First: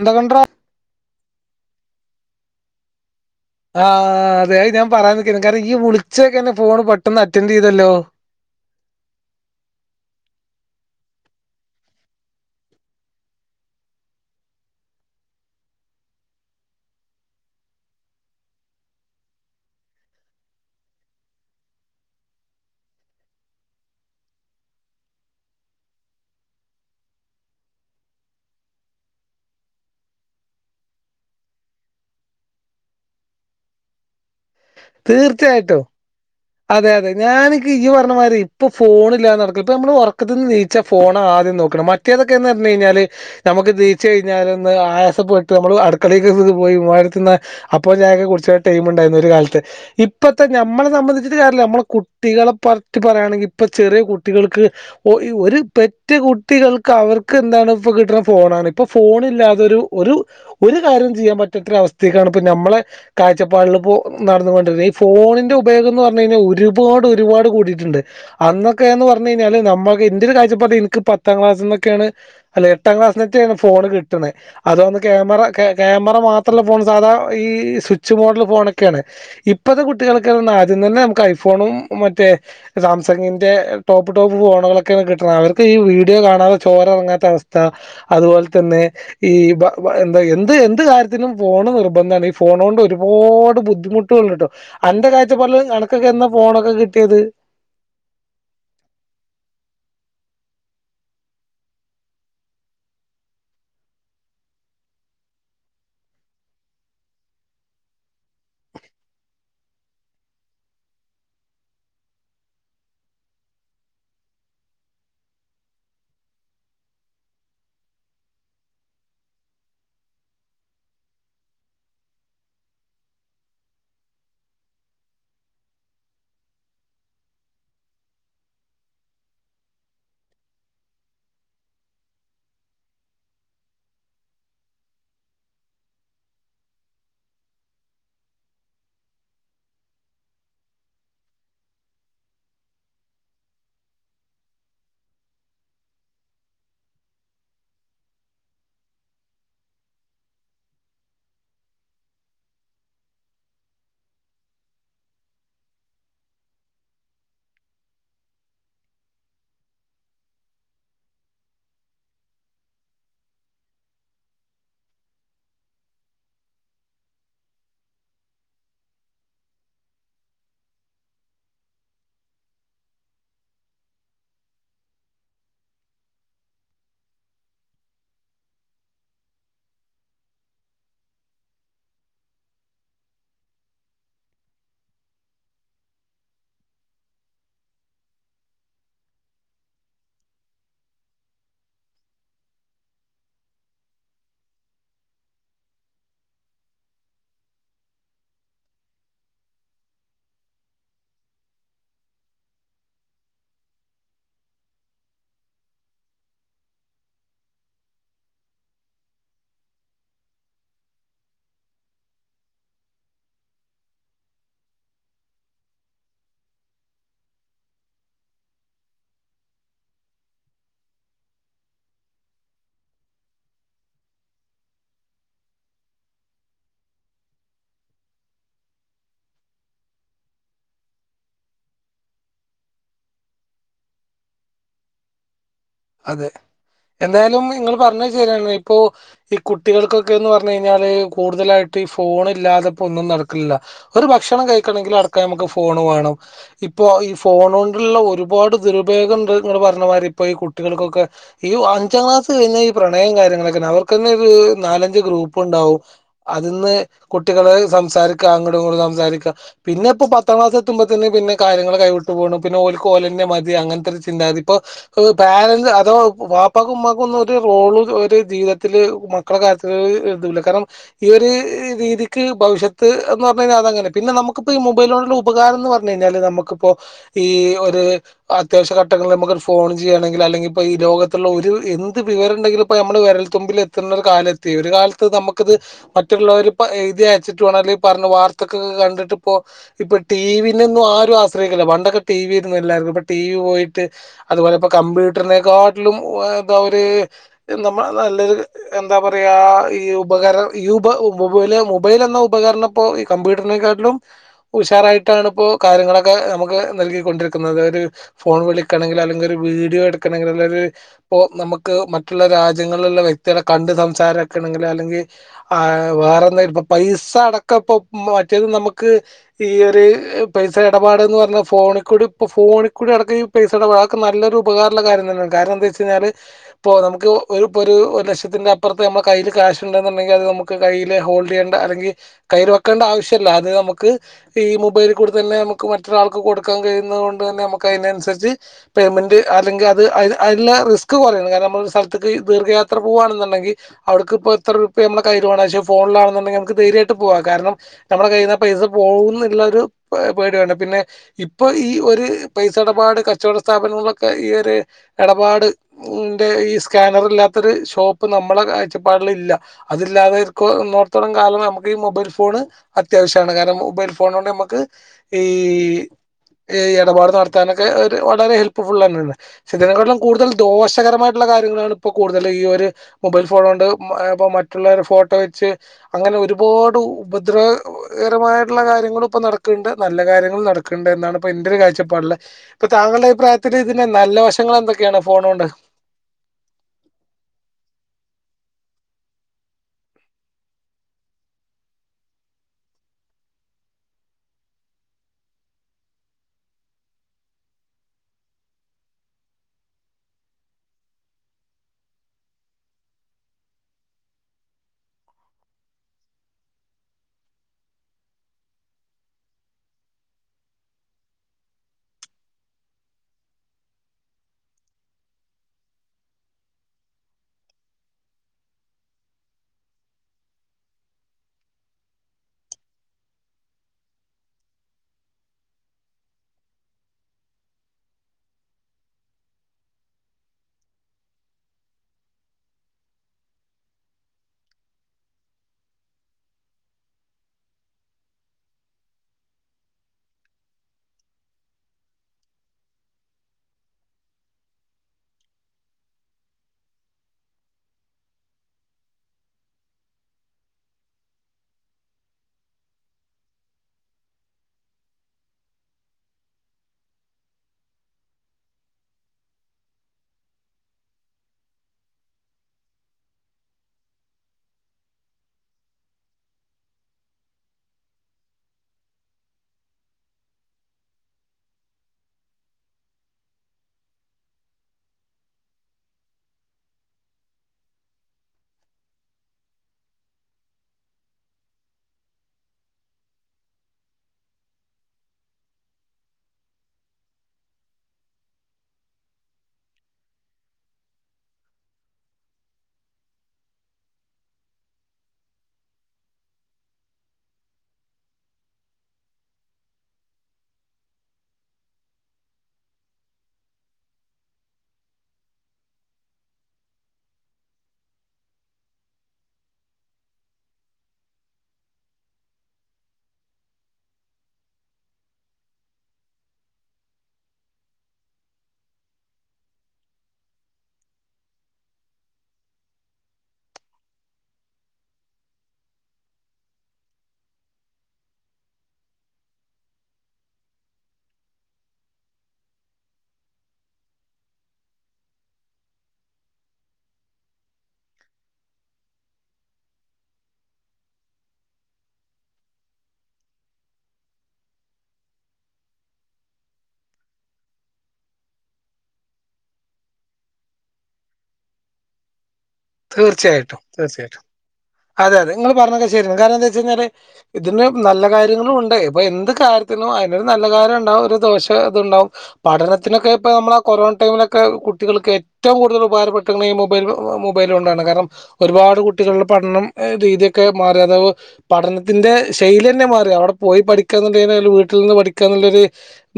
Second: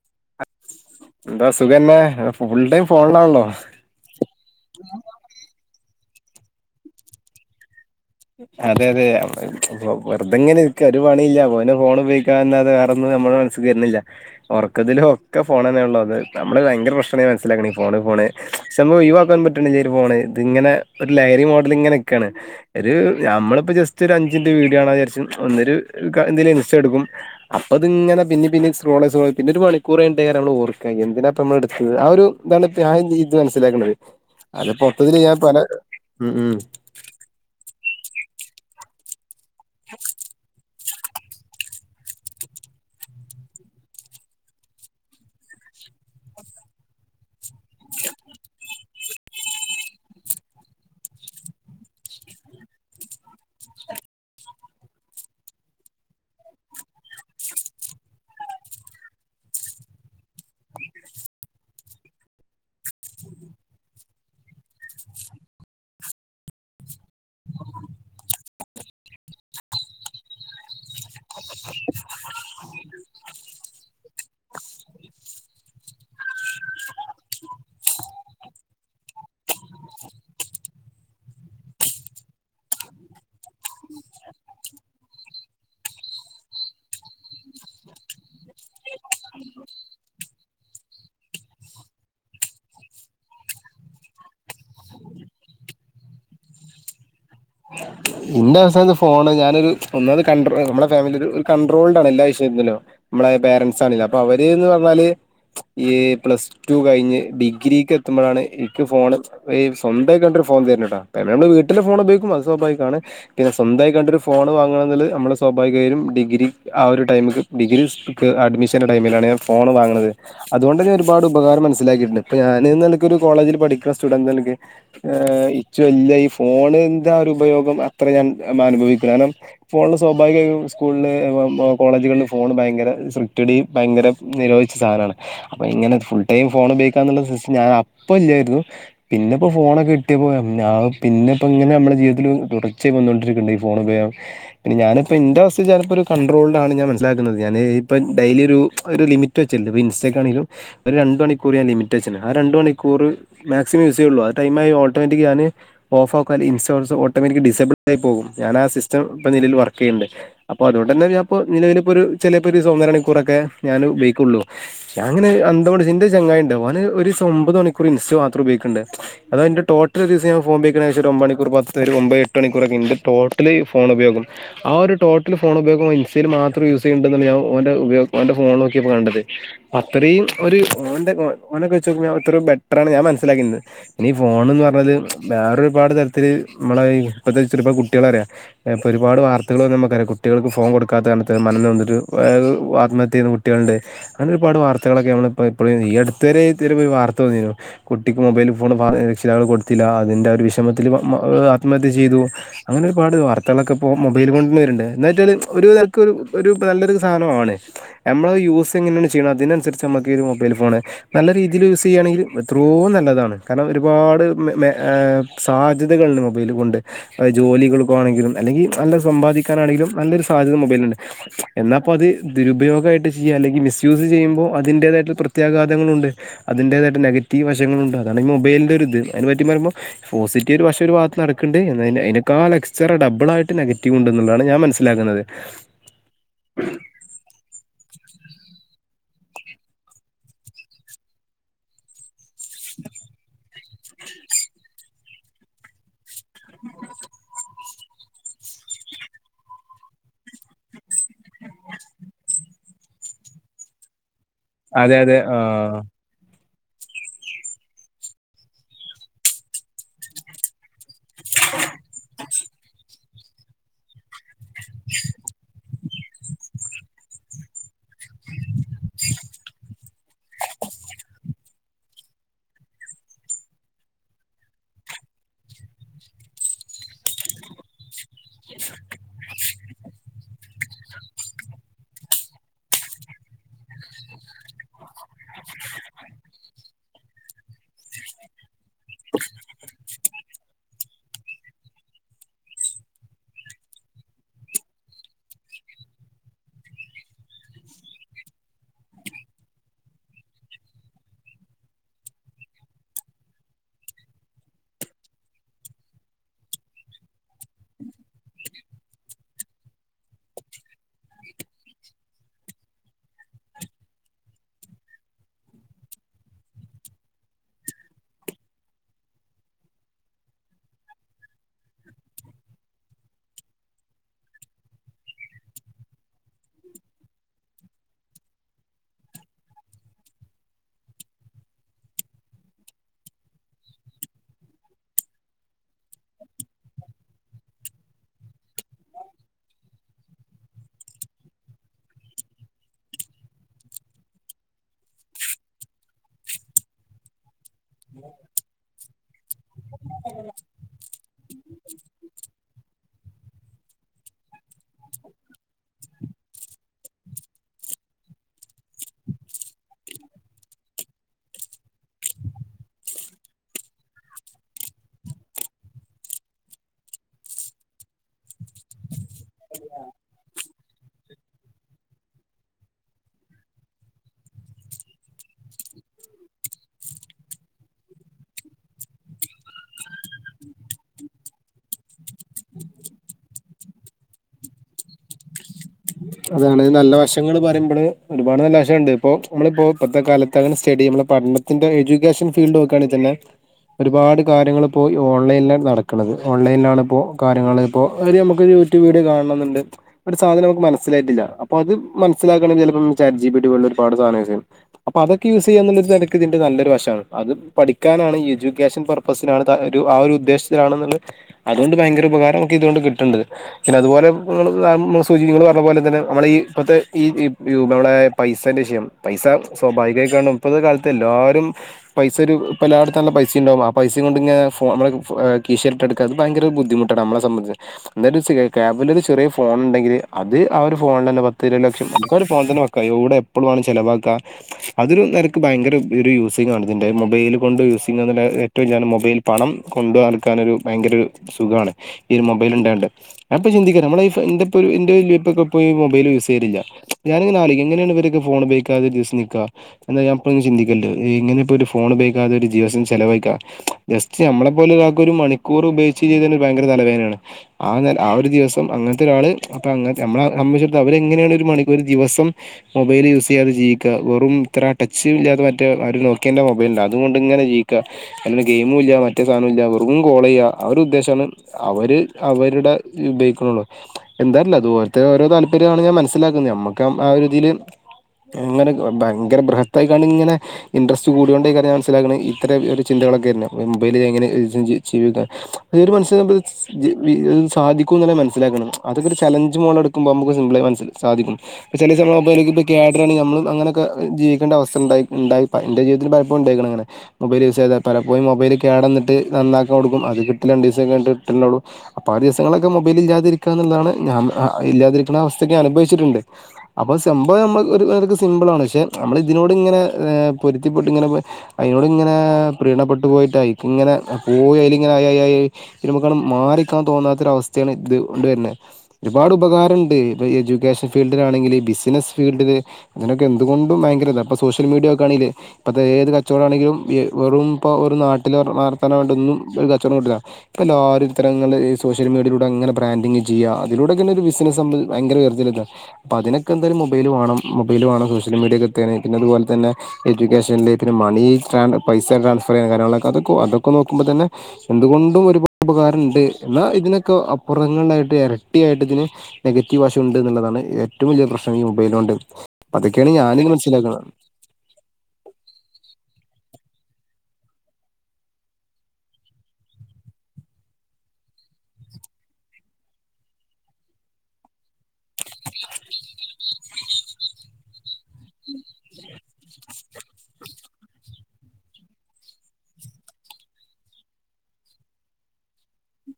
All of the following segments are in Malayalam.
എന്തക്കണ്ടറ എന്താ സുഖന്നെ ഫുൾടൈം ഫോണിലാണല്ലോ. ആഹ് അതെ ഞാൻ പറയാൻ നിക്കുന്നു കാരണം ഇയ്യ് വിളിച്ചേക്കെന്നെ ഫോണ് പെട്ടെന്ന് അറ്റൻഡ് ചെയ്തല്ലോ. അതെ അതെ വെറുതെങ്ങനെ നിക്ക ഒരു പണില്ല പിന്നെ ഫോൺ ഉപയോഗിക്കാതെ വേറന്നു നമ്മ മനസ്സ്ക്ക്ര്നില്ല ഒർക്കത്തിലൊക്കെ ഫോണെന്നെള്ളൂ, അത് നമ്മള് ഭയങ്കര പ്രശ്നം മനസ്സിലാക്കണ ഫോണ് ണ്. [unintelligible] ആക്കാനും പറ്റണ്ടില്ല ഒരു ഫോണ് ഇത് ഇങ്ങനെ ഒരു ലഹരി മോഡലിങ്ങനെക്കെണ് ഒരു നമ്മളിപ്പോ ജസ്റ്റ് ഒരു അഞ്ചിറ്റ് വീഡിയൊണാ ചാരിച് നിക്കും ന്നൊരു ന്തേലു ൻസ്റ്റാട്ക്കും അപ്പ അത്ങ്ങന പിന്നേം പിന്നേം [unintelligible] പിന്നൊരു മണിക്കൂർ കയിഞ്ഞിട്ടേക്കാരം നമ്മള് ഓർക്ക എന്തിനാപ്പൊ മ്മള് ഇടുത്തത് ആ ഒരു ഞൻ ഇത് മനസ്സിലാക്കണ്ടത് അതിപ്പോത്തത്തില് ഞാ തീർച്ചയായിട്ടും അതെ അതെ ഞാനൊക്കെ ഇയ്യ് പറഞ്ഞമാതിരി പ്പൊ ഫോണില്ലാതെ നടക്കുല പ്പൊ നമ്മള് ഒറക്ക ച്ചഫോണ ആദ്യം നോക്കണ മറ്റേതൊക്കെന്ന് പറഞ്ഞയിഞ്ഞാല് നമുക്ക് നീച്ച് കഴിഞ്ഞാൽന്ന് ആയാസപ്പെട്ട്, നമ്മ അടുക്കളേക്കൊന്ന് [unintelligible] അപ്പോംചായക്ക കുടിച്ച് ടൈയിം ണ്ടായിരുന്നു ഒരു കാലത്ത് ഇപ്പത്തെ നമ്മളെ സംബന്ധിച്ചു നമ്മെളെ കുട്ടികളെ പറ്റി പറയയാണെങ്കി ഇപ്പ ചെറിയ കുട്ടികൾക്ക് ഒര് ഒരു പെറ്റ കുട്ടികൾക്ക് അവർക്ക് എന്താണ് ഇപ്പ കിട്ടണ ഫോണാണ് ഇപ്പ ഫോണില്ലാതൊരു ഒരു ഒരു കാര്യം ചെയ്യ [unintelligible] നമ്മളെ കായ്ച്ചപാടില്പ്പൊ നടന്നോണ്ടി ഈ ഫോണിന്റെപയോഗം ഒരുപാടൊരുപാട് കൂടീട്ടുണ്ട് അന്നൊക്കെന്ന് പറഞ്ഞഴിഞ്ഞാല് നമ്മക്ക് ന്റോരു കാഴ്ച നിക്ക് പത്താം ക്ലാസ്ന്നൊക്കെണ് അല്ല ഏട്ടാം ക്‌ളാസ്സന്നോക്കേണ് ഫോണ് കിട്ടണേ അതും അന്ന് ക്യാമറ ക്ക ക്യാ മാത്രള്ള ഫോൺ സാധാ ഈ സ്വിച്ച് മോഡല് ഫോണൊക്കെണ് ഇപ്പൊത്തെ കുട്ടി ഇത് ന്നെന്നെ നമുക്ക് ഐഫോണും മറ്റേ സാംസങ്ങിന്റെ ടോപ്പ് ടോപ്പ് ഫോണുകളൊക്കെയാണ് കിട്ടുന്നത്. നമ്ക്കെ - വീഡിയോ, കാണാതെ ചോരെറങ്ങാത്ത അവസ്ഥ അതുപോലെ തന്നെ ഈ വ എന്ത് എന്ത് കാര്യത്തിലും, ഫോണ്, നിർബന്ധമാണ്, ഈ, ഫോൺ കൊണ്ട്, ഒരുപാട്, ബുദ്ധിമുട്ടുകൾ, ണ്ട്, ട്ടോ, അന്റെ, കാർ [unintelligible] അനക്കൊക്കെന്നാ, ഫോണൊക്കെ, കിട്ടിയേത് ഇന്റെ, സാ ഫോണ്, ഞാനൊരു, ഒന്നാമത്, കണ്ട്രോ, നമ്മളെ, ഫാമിലിയൊര്, ഒര്, കണ്ട്രോൾഡ് ആണ്, എല്ലാ വിഷയത്തിലും നമ്മള, പേരെന്റ്സാണേലും, അപ്പൊ, അവര്ന്ന്പറഞ്ഞാല്, ഈ, പ്ലസ്ടു കയിഞ്ഞു, ഡിഗ്രിക് ഇക്ക്, ഫോണ്, ഈ, സ്വന്തായിക്കാണ്ട്ര്, ഫോണ്, തരണ് ട്ടോ, കാരണം, മ്മള്, വീട്ടിലെ ഫോൺ ഉപയോഗിക്കും, അത്, സ്വഭാവികാണ് പിന്നെ സ്വന്തമായി കണ്ടൊരു ഫോണ് വാങ്ങണൽ നമ്മളുടെ സ്വാഭാവികമായാലും ഡിഗ്രി ആ ഒരു ടൈമക്ക ഡിഗ്രി അഡ്മിഷന്റെ ടൈമിലാണ് ഞാൻ ഫോൺ വാങ്ങുന്നത്ത് അതുകൊണ്ട് തന്നെ ഒരുപാട് ഉപകാരം മനസ്സിലാക്കിയിട്ടുണ്ട് ഇപ്പ ഞാ ന് ഒരു കോളേജിൽ പഠിക്കുന്ന സ്റ്റുഡന്റ് എന്ന നിലക്ക് ഇച്ച്വല്ലാ ഈ ഫോണിന്റെ ഒരു ഉപയോഗം അത്രയും ഞാൻ അനുഭവിക്കുന്നു കാരണം ഫോണിൽ സ്വാഭാവികമായി സ്കൂളിൽ കോളേജുകളിൽ ഫോണ് ഭയങ്കര സ്ട്രക്റ്റിലി ഭയങ്കര നിരോധിച്ച സാധനമാണ് അപ്പൊ ഇങ്ങനെ ഫുൾ ടൈം ഫോൺ ഉപയോഗിക്കാ എന്നുള്ള സിസ്റ്റം ഞാ ഇപ്പ ഇല്ലായിരുന്നു പിന്നെ ഇപ്പോ ഫോണൊക്കെ കിട്ടിയപ്പോ ആ പിന്നെപ്പോ ഇങ്ങനെ നമ്മളെ ജീവിതത്തിൽ [unintelligible] ഈ ഫോൺ ഉപയോഗം പിന്നെ ഞാനിപ്പ [unintelligible] കുറച്ച് ഒരു കണ്ടട്രോളിലാണ് ഞാൻ ഇപ്പോ മനസ്സിലാക്കുന്നത്. ഇപ്പ ഡെയിലി ഒരു ലിമിറ്റ് വെച്ചിട്ടി ണ്ട് ഇപ്പോ ഇൻസ്റ്റ ഒക്കെ ആണങ്കിലും ഒരു രണ്ട് മണിക്കൂർ ഞാൻ ലിമിറ്റ് വെച്ച ആ രണ്ട് മണിക്കൂർ മണിക്കൂർ മാക്സിമം യൂസ് ചെയുള്ളൂ ആ ടൈം ആയാൽ ഓട്ടോമാറ്റിക് ഞാന് ഓഫ് ആക്കും ഓട്ടോമാറ്റിക്കലി ഡിസ്ഏബിൾ ആക്കും [unintelligible] യി പോകും ഞാൻ ആ സിസ്റ്റം ഇപ്പം നിലവിൽ വർക്ക് ചെയ്ണ്ട് അപ്പോ അതുകൊണ്ട് [unintelligible] ഒന്നര മണിക്കൂറൊക്കെ ഞാന് ഉപയോഗിക്കുള്ളൂ ഞാനിങ്ങനെ അന്തം ഇന്റെരു ചങ്ങായി ഇണ്ട് ഓന് ഒരീസം ഒമ്പത് മണിക്കൂർ ഇൻസ്റ്റ മാത്ര ഉപോഗിക്കണ്ട് അതായതിന്റെ ടോട്ടൽ ഫോൺ ഉപയോഗിക്കുന്നത് ഒമ്പത് റ്റു പത്ത് [unintelligible] മണിക്കൂറെ ഇന്റെ ടോട്ടൽ ഫോൺ ഉപയോഗം ആ ഒരു ടോട്ടൽ ഫോൺ ഉപയോഗം ഓന് ഇൻസ്റ്റയിൽ മാത്രം യൂസ് ചെയ്യ ഓന്റെ ഉപയോഗം ഓന്റെ ഫോൺ നോക്കിയപ്പോ കണ്ടത് അത്തറിം ഒരു [unintelligible] ബെറ്ററാണ് ഞാൻ മനസ്സിലാക്കുന്നത് ഇനി ഫോൺന്ന് പറഞ്ഞത് വേറെ ഒരുപാട് തരത്തിൽ നമ്മളെ ഇപ്പോെ കുട്ടികൾറിയ ഇപ്പൊ ഒരുപാട് വാർകൾ നമുക്കറിയാം കുട്ടികൾക്ക് ഫോൺ കൊടുക്കാത്ത [unintelligible] ആത്മഹത്യ ചെയ്യുന്ന കുട്ടികളണ്ട് അങ്ങനെ ഒരുപാട് വാർത്തകളൊക്കെ നമ്മളിപ്പോ ഇപ്പോഴും ഈ അടുത്ത വരെ വാർത്ത [unintelligible] കുട്ടിക്ക് മൊബൈൽ ഫോൺ രക്ഷിതാവ് കൊടുത്തില്ല അതിന്റെ ഒരു വിഷമത്തില് ഒരു ആ ചെയ്തു അങ്ങനെ ഒരുപാട് വാർത്തകളൊക്കെ ഇപ്പൊ മൊബൈൽ കൊണ്ട് വരണ്ട് എന്നാ ഒരു തലക്കെ സാധനാണ് നമ്മള് യൂസ് എങ്ങനെയാണ് ചെയ്യ അതിനനുസരിച്ച് നമു ക്ക് ഒരു മൊബൈൽ ഫോണ് നല്ല രീതി ചെയ്യാണെങ്കില് എത്രയോ നല്ലതാണ് കാരണം ഒരുപാട് മേ സാധ്യതകള്ണ്ട് മൊബൈല് കൊണ്ട ജോലി കൊടുക്കുകവാണെങ്കിലും അല്ലെങ്കിൽ നല്ല സമ്പാദിക്കാനാണെങ്കിലും നല്ലൊരു സാധ്യത മൊബൈലുണ്ട് എന്ന അപ്പോ അത് ദുരുപയോഗമായിട്ട് ചെയ്യുക അല്ലെങ്കിൽ മിസ്യൂസ് ചെയ്യുമ്പോ അതിന്റേതായിട്ടുള്ള പ്രത്യാഘാതങ്ങളൂണ്ട് അതിന്റെ അത് നെഗറ്റീവ് വശങ്ങളുണ്ട് അതാണ് മൊബൈലിന്റെ ഒരു ഇ അതിനെ പറ്റി പറയുമ്പോ പോസിറ്റീവ് വശം ഒരു ഭാഗത്ത് നടക്ക [unintelligible] ഡബിൾ ആയിട്ട് നെഗറ്റീവ് ഉണ്ട എന്നുള്ളതാണ് ഞാൻ മനസ്സിലാക്കുന്നത്. അതെ എന്തായാലും ങ്ങള് പറഞ്ഞത് ശരിയാണ് ഇപ്പോ ഈ കുട്ടികൾക്കൊക്കെന്ന് പറഞ്ഞഴിഞ്ഞാല് കൂടുതലായിട്ട് ഈ ഫോൺ ഇല്ലാതപ്പോ ഒന്നും നടക്ക്ണില്ല ഒരു ഭക്ഷണം കഴിക്കണമെങ്കിൽ അടക്കം നമുക്ക് ഫോൺ വേണം. ഇപ്പൊ ഈ ഫോൺ കൊണ്ടുള്ള ഒരുപാട് ദുരുപയോഗം ഉണ്ട് ഇങ്ങള് പറഞ്ഞമാരി ഇപ്പോ ഈ കുട്ട കുട്ടികൾക്കൊക്കെ ഈ അഞ്ചാം ക്ലാസ് കഴിഞ്ഞ ഈ പ്രണയോ കാര്യങ്ങളൊക്കെയ അവർക്കെന്നെ അതെ നാലഞ്ച് അതെ ആ ഗ്രൂപ്പ്ണ്ടാവും അ അതിന്ന് കുട്ടികളെ സംസാരിക്ക അങ്ങോട്ടും ഇങ്ങോട്ടും സംസാരിക്കുക പിന്നെ ഇപ്പോ പത്താം ക്ലാസ് കിട്ടുമ്പോ തന്നെ പിന്നെ കാര്യങ്ങൾ കൈവിട്ട് പോകു പിന്നെ ഓൽക്ക് ഓലെന്ന മതി അങ്ങനത്തെ ഒരു ചിന്താഗതി ആ അഥോ വാപ്പക്ക് ഉമ്മാക്കും ഒ ഒരു റോള് ഒരു ജീവിതത്തില് മക്കളെ കാര്യത്തി ഇ കാരണം ഈ ഒരു രീതിക്ക് ഭവിഷ്യത്ത് എന്ന് പറഞ്ഞ കഴിഞ്ഞാൽ അതങ്ങനെ പിന്നെ നമുക്കി ഈ മൊ മൊബൈൽ ഉ ഉപകാരങ്ങൾ എന്ന് പറഞ്ഞാല് നമ്മുക്ക് ഇപ്പൊ ഈ ഒരു അത്യാവശ്യ ഘട്ടങ്ങളിൽ നമ്മുക്ക് ഒരു ഫോൺ അല്ലെങ്കിൽ ഇപ്പോ ഇലോകത്തുള്ള ഒരു എന്ത് വിവരമണ്ടെങ്കില ഇപ്പോ നമ്മള് വിരൽ തുമ്പിൽ എത്തുന്ന ഒരു കാല എത്തി ഒരു കാലത്ത് നമുക്കിത് മറ്റുള്ളവർ പ്പൊ എഴുതി അയച്ചിട്ടു വേണം അല്ലെങ്കിൽ പറഞ്ഞ വാർത്ത കണ്ടിട്ടിപ്പോ ഇപ്പോ ടി വി നൊന്നും ആരും ആശ്രയിക്കില്ല പണ്ടൊക്കെ ടി വിയിരുന്നു എല്ലാരും ഇപ്പൊ ടി വി പോയിട്ട് അതുപോലെപ്പോ കമ്പ്യൂട്ടറിനെക്കാട്ടിലും എന്താ ഒരു എന്ത നല്ലൊരു എന്താ പറയാ ഈ ഉപകര ബൈ മൊബൈൽ എന്ന ഉപകരണ ഇപ്പോ ഈ കമ്പ്യൂട്ടറിനെക്കാട്ടിലും ഉഷാറായിട്ടാണ് ഇപ്പോ കാര്യങ്ങളൊക്കെ നമുക്ക് നൽകിക്കൊണ്ടിരിക്കുന്നത് ഒരു ഫോൺ വിളിക്കണെങ്കിൽ അല്ലെങ്കിൽ ഒരു വീഡിയോ എടുക്കണെങ്കിൽ ഇപ്പോ നമുക്ക് മറ്റുള്ള രാജ്യങ്ങളിലുള്ള വ്യക്തികളെ കണ്ട് സംസാരിക്ക അല്ലെങ്കിൽ [unintelligible] അടക്കം ഇപ്പം മറ്റേത് നമുക്ക് ഈയൊരു പൈസ ഇടപാട് എന്ന് പറഞ്ഞൽ ഫോണിൽ കൂടി ഇപ്പൊ ഫോണിൽ കൂടി പൈസ ഇടപാട് അതൊക്കെ നല്ല ഉപകാരല്ല കാര്യം തന്നെ കാരണം ന്താ ചോയ്ച്ച് കയിഞ്ഞാല് ഇപ്പോ നമുക്ക് ഒരു ഒരു ലക്ഷത്തിന്റെ അപ്പർത്ത് നമ്മളെ കയ്യില് ക്യാഷ് ഉണ്ട്ന്നുണ്ടെങ്കില് അത് നമുക്ക് കയ്യില് ഹോൾഡ് ചെയ്യേണ്ട അല്ലെങ്കി കയ്യില് വെക്കേണ്ട ആവശ്യല്ല അത് നമുക്ക് ഈ മൊബൈൽ കൂടി തന്നെ നമുക്ക് മറ്റൊരാൾക്ക് കൊടുക്കാൻ കഴിയുന്നത് കൊണ്ട് തന്നെ നമുക്ക് അയ്നനുസരിച്ച് പേയ്മെന്റ് അല്ലെങ്കി അത് അ അയ്ല്ള്ള റിസ്ക് കോറെണ് കാരണം നമ്മള് ഒരു സ്ഥൽത്ത്ക്ക് ദീർഘയാത്ര പോകാണ് ന്ന്ണ്ടെങ്കി അവിട്ക്ക് ഇപ്പോ എത്ര ഉർപ്യ നമ്മടെ കയ്യില് വേണെചാ ഫോണിലാണെന്നുണ്ടെങ്കി നമുക്ക് ധൈര്യായിട്ട് പോവാ കാരണം നമ്മടെ കയ്യിന്ന് ആ പൈസ പോവ്ന്ന പ്പള്ളോരു പേടിയോണ്ട പിന്നെ ഇപ്പൊ ഈ ഒരു പൈസ ഇടപാട് കച്ചോട സ്ഥാപനങ്ങള് ഈ ഒര് എടപാട് ന്റെ ഈ സ്കാനറ് ഇല്ലാത്തോരു ഷോപ്പ് നമ്മെളെ കാഴ്ചപ്പാട് ഇല്ല അത് ഇല്ലാതെ [unintelligible] കാലം നമുക്ക് ഈ മൊബൈൽ ഫോണ് അത്യാവശ്യാണ് കാരണം മൊബൈൽ ഫോ ഫോണോണ്ട് അമ്മക്ക് ഈ എടപാട് നടത്താനൊക്കെ ഒരു വളരെ ഹെൽ [unintelligible] ഇതിനെ കാട്ടിലും കൂടുതൽ ദോഷകരമായിട്ടുള്ള കാര്യങ്ങളാണ് ഇപ്പോ കൂടുതൽ ഈ ഒരു മൊബൈൽ ഫോണോ മറ്റുള്ളവരുടെ ഫോട്ടോ വെച്ച് അങ്ങനെ ഒരുപാട് ഉപദ്രവ കരമായി കാര്യങ്ങളും ഇപ്പ നടക്ണ്ട് നല്ല കാര്യങ്ങളും നടക്ണ്ട് എന്നാണ് ഇന്റെ ഒരു കാഴ്ചപ്പാടില് ഇപ്പ താങ്കളുടെ അഭിപ്രായ ഇത്തിരി ഇതിൻ്റെ നല്ല വശങ്ങൾ എന്തൊക്കെയാണ് ഫോണോണ്ട്? അതാണ് നല്ല വശങ്ങള് പറയുമ്പള് ഒരുപാട് നല്ല വശണ്ട്, ഇപ്പോ നമ്മളിപ്പോ ഇപ്പഴത്തെ കാലത്ത് അങ്ങനെ സ്റ്റേഡിമ പഠനത്തിന്റെ എഡ്യൂക്കേഷൻ ഫീൽഡ് നോക്കാണെങ്കി തന്നെ ഒരുപാട് കാര്യങ്ങൾ ഇപ്പോ ഓൺലൈൻലാണ് നടക്കണത്, ഓൺലൈൻലാണ് ഇപ്പോ കാര്യങ്ങള് ഇപ്പോ അവര് നമുക്കൊരു യൂട്യൂബ് വീഡിയോ കാണണന്നുണ്ടെ ഒരു സാധനം നമുക്ക് മനസ്സി മനസിലായിട്ടില്ല അപ്പൊ അത് മനസ്സിലാക്കണെങ്കി ചെലപ്പോ ചാറ്റ് ജിപിടി പോലുള്ള ഒരുപാട് സാധനം യൂസ് ചെയ്യണം, അപ്പോ അതൊക്കെ യൂസ് ചെയ്യാന്നു [unintelligible] ഇതിന്റെ നല്ലൊരു വശാണ്, അത് പഠിക്കാനാണ് ഈ എജ്യൂക്കേഷൻ പർപ്പസിനാണ് ആ ഒരു ഉദ്ദേശത്തിലാണ് [unintelligible] അതോണ്ട് ഭയങ്കര ഉപകാരം നമുക്ക് ഇതൊണ്ട് കിട്ടണ്ട് പിന്നെ അതുപോലെ ഇങ്ങള് [unintelligible] സൂചി പറഞ്ഞ പോലെ തന്നെ നമ്മള ഈ ഇപ്പഴത്തെ ഈ ഈ ഈ നമ്മളെ പൈസേന്റെ വിഷയം പൈസ സ്വാഭാവികായിക്ക [unintelligible] ഇപ്പ ത്തെ കാലത്തെല്ലാരും പൈസ ഒരു ഇപ്പൊ എല്ലായിടത്തും നല്ല പൈസേണ്ടാവും, ആ പൈസേ കൊണ്ടിങ്ങനെ ഫോൺ നമ്മടെ ഫോ കീ ഷെയർ ഇട്ട് എടുക്കാ അത് ഭയങ്കര ഒരു ബുദ്ധിമുട്ടാണ് നമ്മളെ സംബന്ധിച്ച് എന്തായാലും ക്യാബില് ഒരു ചെറിയ ഫോൺ ഉണ്ടെങ്കില് അത് ആ ഒരു ഫോണിന് തന്നെ പത്ത് ഇരുപത് ലക്ഷം, നമുക്ക് ഒരു ഫോൺ തന്നെ വെക്കാ എവടെ എപ്പളും വാണേ ചെലവാക്കാ അതൊരു എല്ലാർക്കും ഭയങ്കര ഒരു യൂസിങ്ങാണ് ഇതിൻ്റെ, മൊബൈല് കൊണ്ട് യൂസിങ്ങാന്നിള്ള ഏറ്റവും [unintelligible] മൊബൈൽ പണം കൊണ്ടാ കൊണ്ടടക്കാനൊരു ഭയങ്കരൊരു സുഖാണ്, ഈ ഒരു മൊബൈല് ഉണ്ടായോണ്ട്, ഞാനിപ്പോ ചിന്തിക്കായിരുന്നു നമ്മള് ഈ ഇൻ്റെ ഇപ്പോരു ഇൻ ഇൻ്റെ വല്യ ഉപ്പൊക്കെ ഇപ്പൊ ഈ മൊബൈല് യൂസ് ചെയ്യലില്ല ഞാൻ ഇങ്ങനെ ആലോചിക്കും, എങ്ങനെയാണ് ഇവരൊക്കെ ഫോൺ ഉപയോഗിക്കാതെ ജസ് നിക്കാ? എന്നാ ഞാൻ എപ്പഴും ചിന്തിക്കലിണ്ട്, ഇങ്ങനെ ഇപ്പോ ഒരു ഫോൺ ഉപയോഗിക്കാതെ ഒരു ദിവസം ചിലവഴിക്കാ ജസ്റ്റ് നമ്മളെപ്പോലെ ഒരു ആ ക്ക് ഒരു മണിക്കൂറ് ഉപയോഗിച്ചില്ലെങ്കി തന്നെ ഒരു ഭയങ്കര തല വേദനയാണ് ആഹ് ആഹ് ഒരു ദിവസം അങ്ങനത്തെ ഒരാള് അപ്പൊ അങ്ങനെ നമ്മളെ സംബന്ധിച്ചിടത്ത് അവര് എങ്ങനെയാണ് ഒരു മണിക്കൂറ് ഒരു ദിവസം മൊബൈല് യൂസ് ചെയ്യാതെ ജീവിക്കാ, വെറും ഇത്ര ടച്ചും ഇല്യാതേ മറ്റേ ഒരു നോക്കിയേൻ്റെ മൊബൈലിണ്ട്, അതുകൊണ്ട് ഇങ്ങനെ ജീവിക്കാ, അല്ലാണ്ട് ഗെയിമും ഇല്യ മറ്റേ സാധനോം ഇല്യ വെറും കോളെയ്യാ ആഹ് ഒരു ഉദ്ദേശാണ് അവര് അവരുടെ ഉപയോഗിക്കുണുള്ളൂ. എന്താറിയില്ല അത് പോലത്തെ ഓരോ താല്പര്യാണ് ഞാൻ മനസ്സിലാക്കുന്നേ നമുക്ക് ആ ഒരു രീതിയില് അങ്ങനെ ഭയങ്കര ബൃഹത്തായി കാണ്ട് ഇങ്ങനെ ഇൻട്രസ്റ്റ് കൂടിയോണ്ട് ഈ കാര്യം ഞാൻ മനസ്സിലാക്ക്ണ് ഇത്ര ഒരു ചിന്ത [unintelligible] സാധിക്കുന്നു മനസിലാക്കണം അതൊക്കൊരു ചലഞ്ച് പോലെ എടുക്കുമ്പോ നമുക്ക് സിമ്പിളായി മനസിൽ സാധിക്കും, ഇപ്പൊ ചില [unintelligible] മൊബൈലൊക്കെ ഇപ്പൊ കേട [unintelligible] നമ്മള് അങ്ങനൊക്കെ ജീവിക്കേണ്ട അവസ്ഥണ്ടയ്ണ്ടായിപ്പ എന്റെ ജീവിതത്തിൽ പലപ്പ ഉണ്ടയ്കൺ അങ്ങന്നെ മൊബൈൽ യൂസ് ചെയ്ത പലപ്പോഴും മൊബൈലക്കയാണ് നന്നിട്ട് നന്നാക്കകൊടുകും അത് കിട്ടില്ല രണ്ടീസും [unintelligible] അപ്പ ആദിസങ്ങളക്കെ മൊബൈലില്ലാതി ക്കാന്നുള്ളതാണ് ഞാൻ ഇല്ലാതിരിക്കുന്ന അവസ്ഥക്ക ന അനുഭവിച്ചിട്ടുണ്ട് അപ്പൊ സംബോ നമ്മ ഒരു [unintelligible] സിം പ്ലാന് ക്ഷെ നമ്മള ഇതിനോട് ഇങ്ങനെ പൊരുത്തിപ്പെട്ട് ഇങ്ങനെ അതിനോട് ഇങ്ങനെ പ്രീണപ്പെട്ട് പോയിട്ട് ബൈക്കിങ്ങനെ പോയി അയിലിങ്ങനെ ആയി ആയി ആയി ഇരുമുക്കളം മാറിക്കാൻ തോന്നാത്തൊര അവസ്ഥയാണ് ഇത് കൊണ്ട്വരന്നെ ഒരുപാട് ഉപകാര്ണ്ട് ഇപ്പ എഡ്യൂക്കേഷൻ ഫീൽഡിൽ ആണെങ്കിൽ ബിസിനസ്സ് ഫീൽഡില് അങ്ങ് [unintelligible] എന്തുകൊണ്ടും ഭയങ്കരിത പ്പ സോഷ്യൽ മീഡിയൊക്കെ ആണെല് ഇപത്തെ ഏത് കച്ചോടാണെങ്കിലും വെറും പ്പ ഒർ ന നാട്ടിൽർ മാർത്താനണ്ടന്നും ഒരു കച്ചോടട്ടില്ല ഇപ്പോ എല്ലാരും ഇത്തരങ്ങള് ഈ സോഷ്യൽ മീഡിയലൂടെ അങ്ങന ബ്രാൻഡിങ്ങ് ചെയ്യ അതിലൂടെെ ഒരു ബിസിനസ് [unintelligible] ഭയങ്കര ഉയർചെല്ത്ത അതിനൊക്കെന്താലും മൊബൈല് വാണം മൊബൈ ല് വാണം സോശ്യൽമീഡിയക്കക്കെന്നെ പിന്നത്പോൽതന്നെ എ്ജ്യൂക്കേഷനിലെക്കിനു മണി ട്രാൻ പൈസ ട്രാസ്ഫർ [unintelligible] [unintelligible] അതൊക്കെ നോക്കുമ്പോ തന്നെ എന്തുകൊണ്ടും ഒരു ഉപകാരം ഉണ്ട് എന്ന ഇതിനെക്കെ അപ് അപ്പുറങ്ങള്ലാട്ട് ഇരട്ടിയായിട്ട് ഇതിന് നെഗറ്റീവഷോണ്ട്ന്നുള്ളതാണ് ഏറ്റോം വല്യ പ്രശ്നം ഈ മൊബൈലോണ്ട് തീർച്ചയായിട്ടും തീർച്ചയായിട്ടും അതെ അതെ ങ്ങൾ പറഞ്ഞക്കെ ശരി കാർണന്ന [unintelligible] ഇതിന് നല്ല കാര്യങ്ങളുണ്ടെ ഇപ്പൊ എന്ത് കാര്യത്തിനും അനൊരു നല്ല കാരോണ്ടാവും ഒരു ദോഷ [unintelligible] ഇത്ണ്ടാവും പഠനത്തിനൊക്കെ പ്പ നമ്മള ആ കൊറോൺ റ്റയ്മിലൊക്കെ കുട്ടികൾക്ക് ഏറ്റോം കൂടുതൽ ഉപകാരപ്പെട്ക്കണെ മൊബൈൽ മൊ മൊബൈല് കൊണ്ടാണ് കാർണം ഒരുപാട് കുട്ടികൾ പഠനം രീതിയൊക്കെ മാറി അത പഠനത്തിന്റെ ശൈലിന്നെ മാറിയവിടെ പോയി പഠിക്കാന്ന് [unintelligible] വീട്ടിൽ നിന്ന് പഠിക്കാ എന്നുള്ളോരു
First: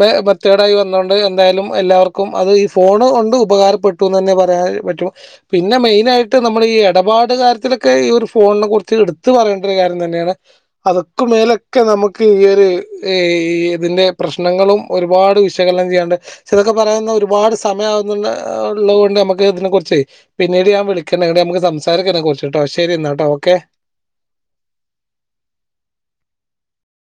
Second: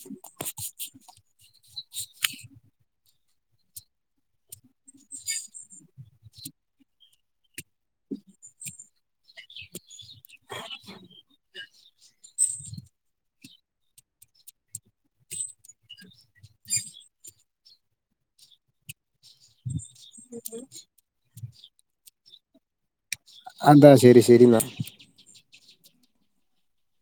മേ മെത്തേഡ് ആയി വന്നൊ ണ്ട് എന്തായാലും എല്ലാവർക്കും അത്ഈ ഫോണ് കൊണ്ട് ഉപകാരപ്പെട്ടുന്നന്നെ പറയാൻ പറ്റും പിന്നെ മെയി നായിട്ട് നമ്മള് ഈ എടപാട് കാര്യത്തിലെക്കെ ഈ ഒരു ഫോൺനെ കുറിച്ച് എടുത്ത്പറയേണ്ട ഒരു കാര്യം തന്നെയാണ് അതൊ ക്കുമേലക്കെ നമുക്ക് ഈ ഒരു ഈതിന്റെ പ്രശ്നങ്ങളും ഒരുപാട് വിശകലനം ചെയ്യ ചെലതൊക്കെ പറയന്ന ഒരുപാട് സമയം ആവുന്നുള്ള ഒള്ളകൊണ്ട് നമുക്ക് ഇതിനെ കുറച്ചേ പിന്നീട് ഞാൻ വിളി ക്കണ് ണിട്ട് നമക്ക് സംസാരി [unintelligible] ക്കെറച്ചിട്ടോ ശരി എന്നാ കേട്ടോ ഓക്കെ അതാ ശരി ശരിന്നാ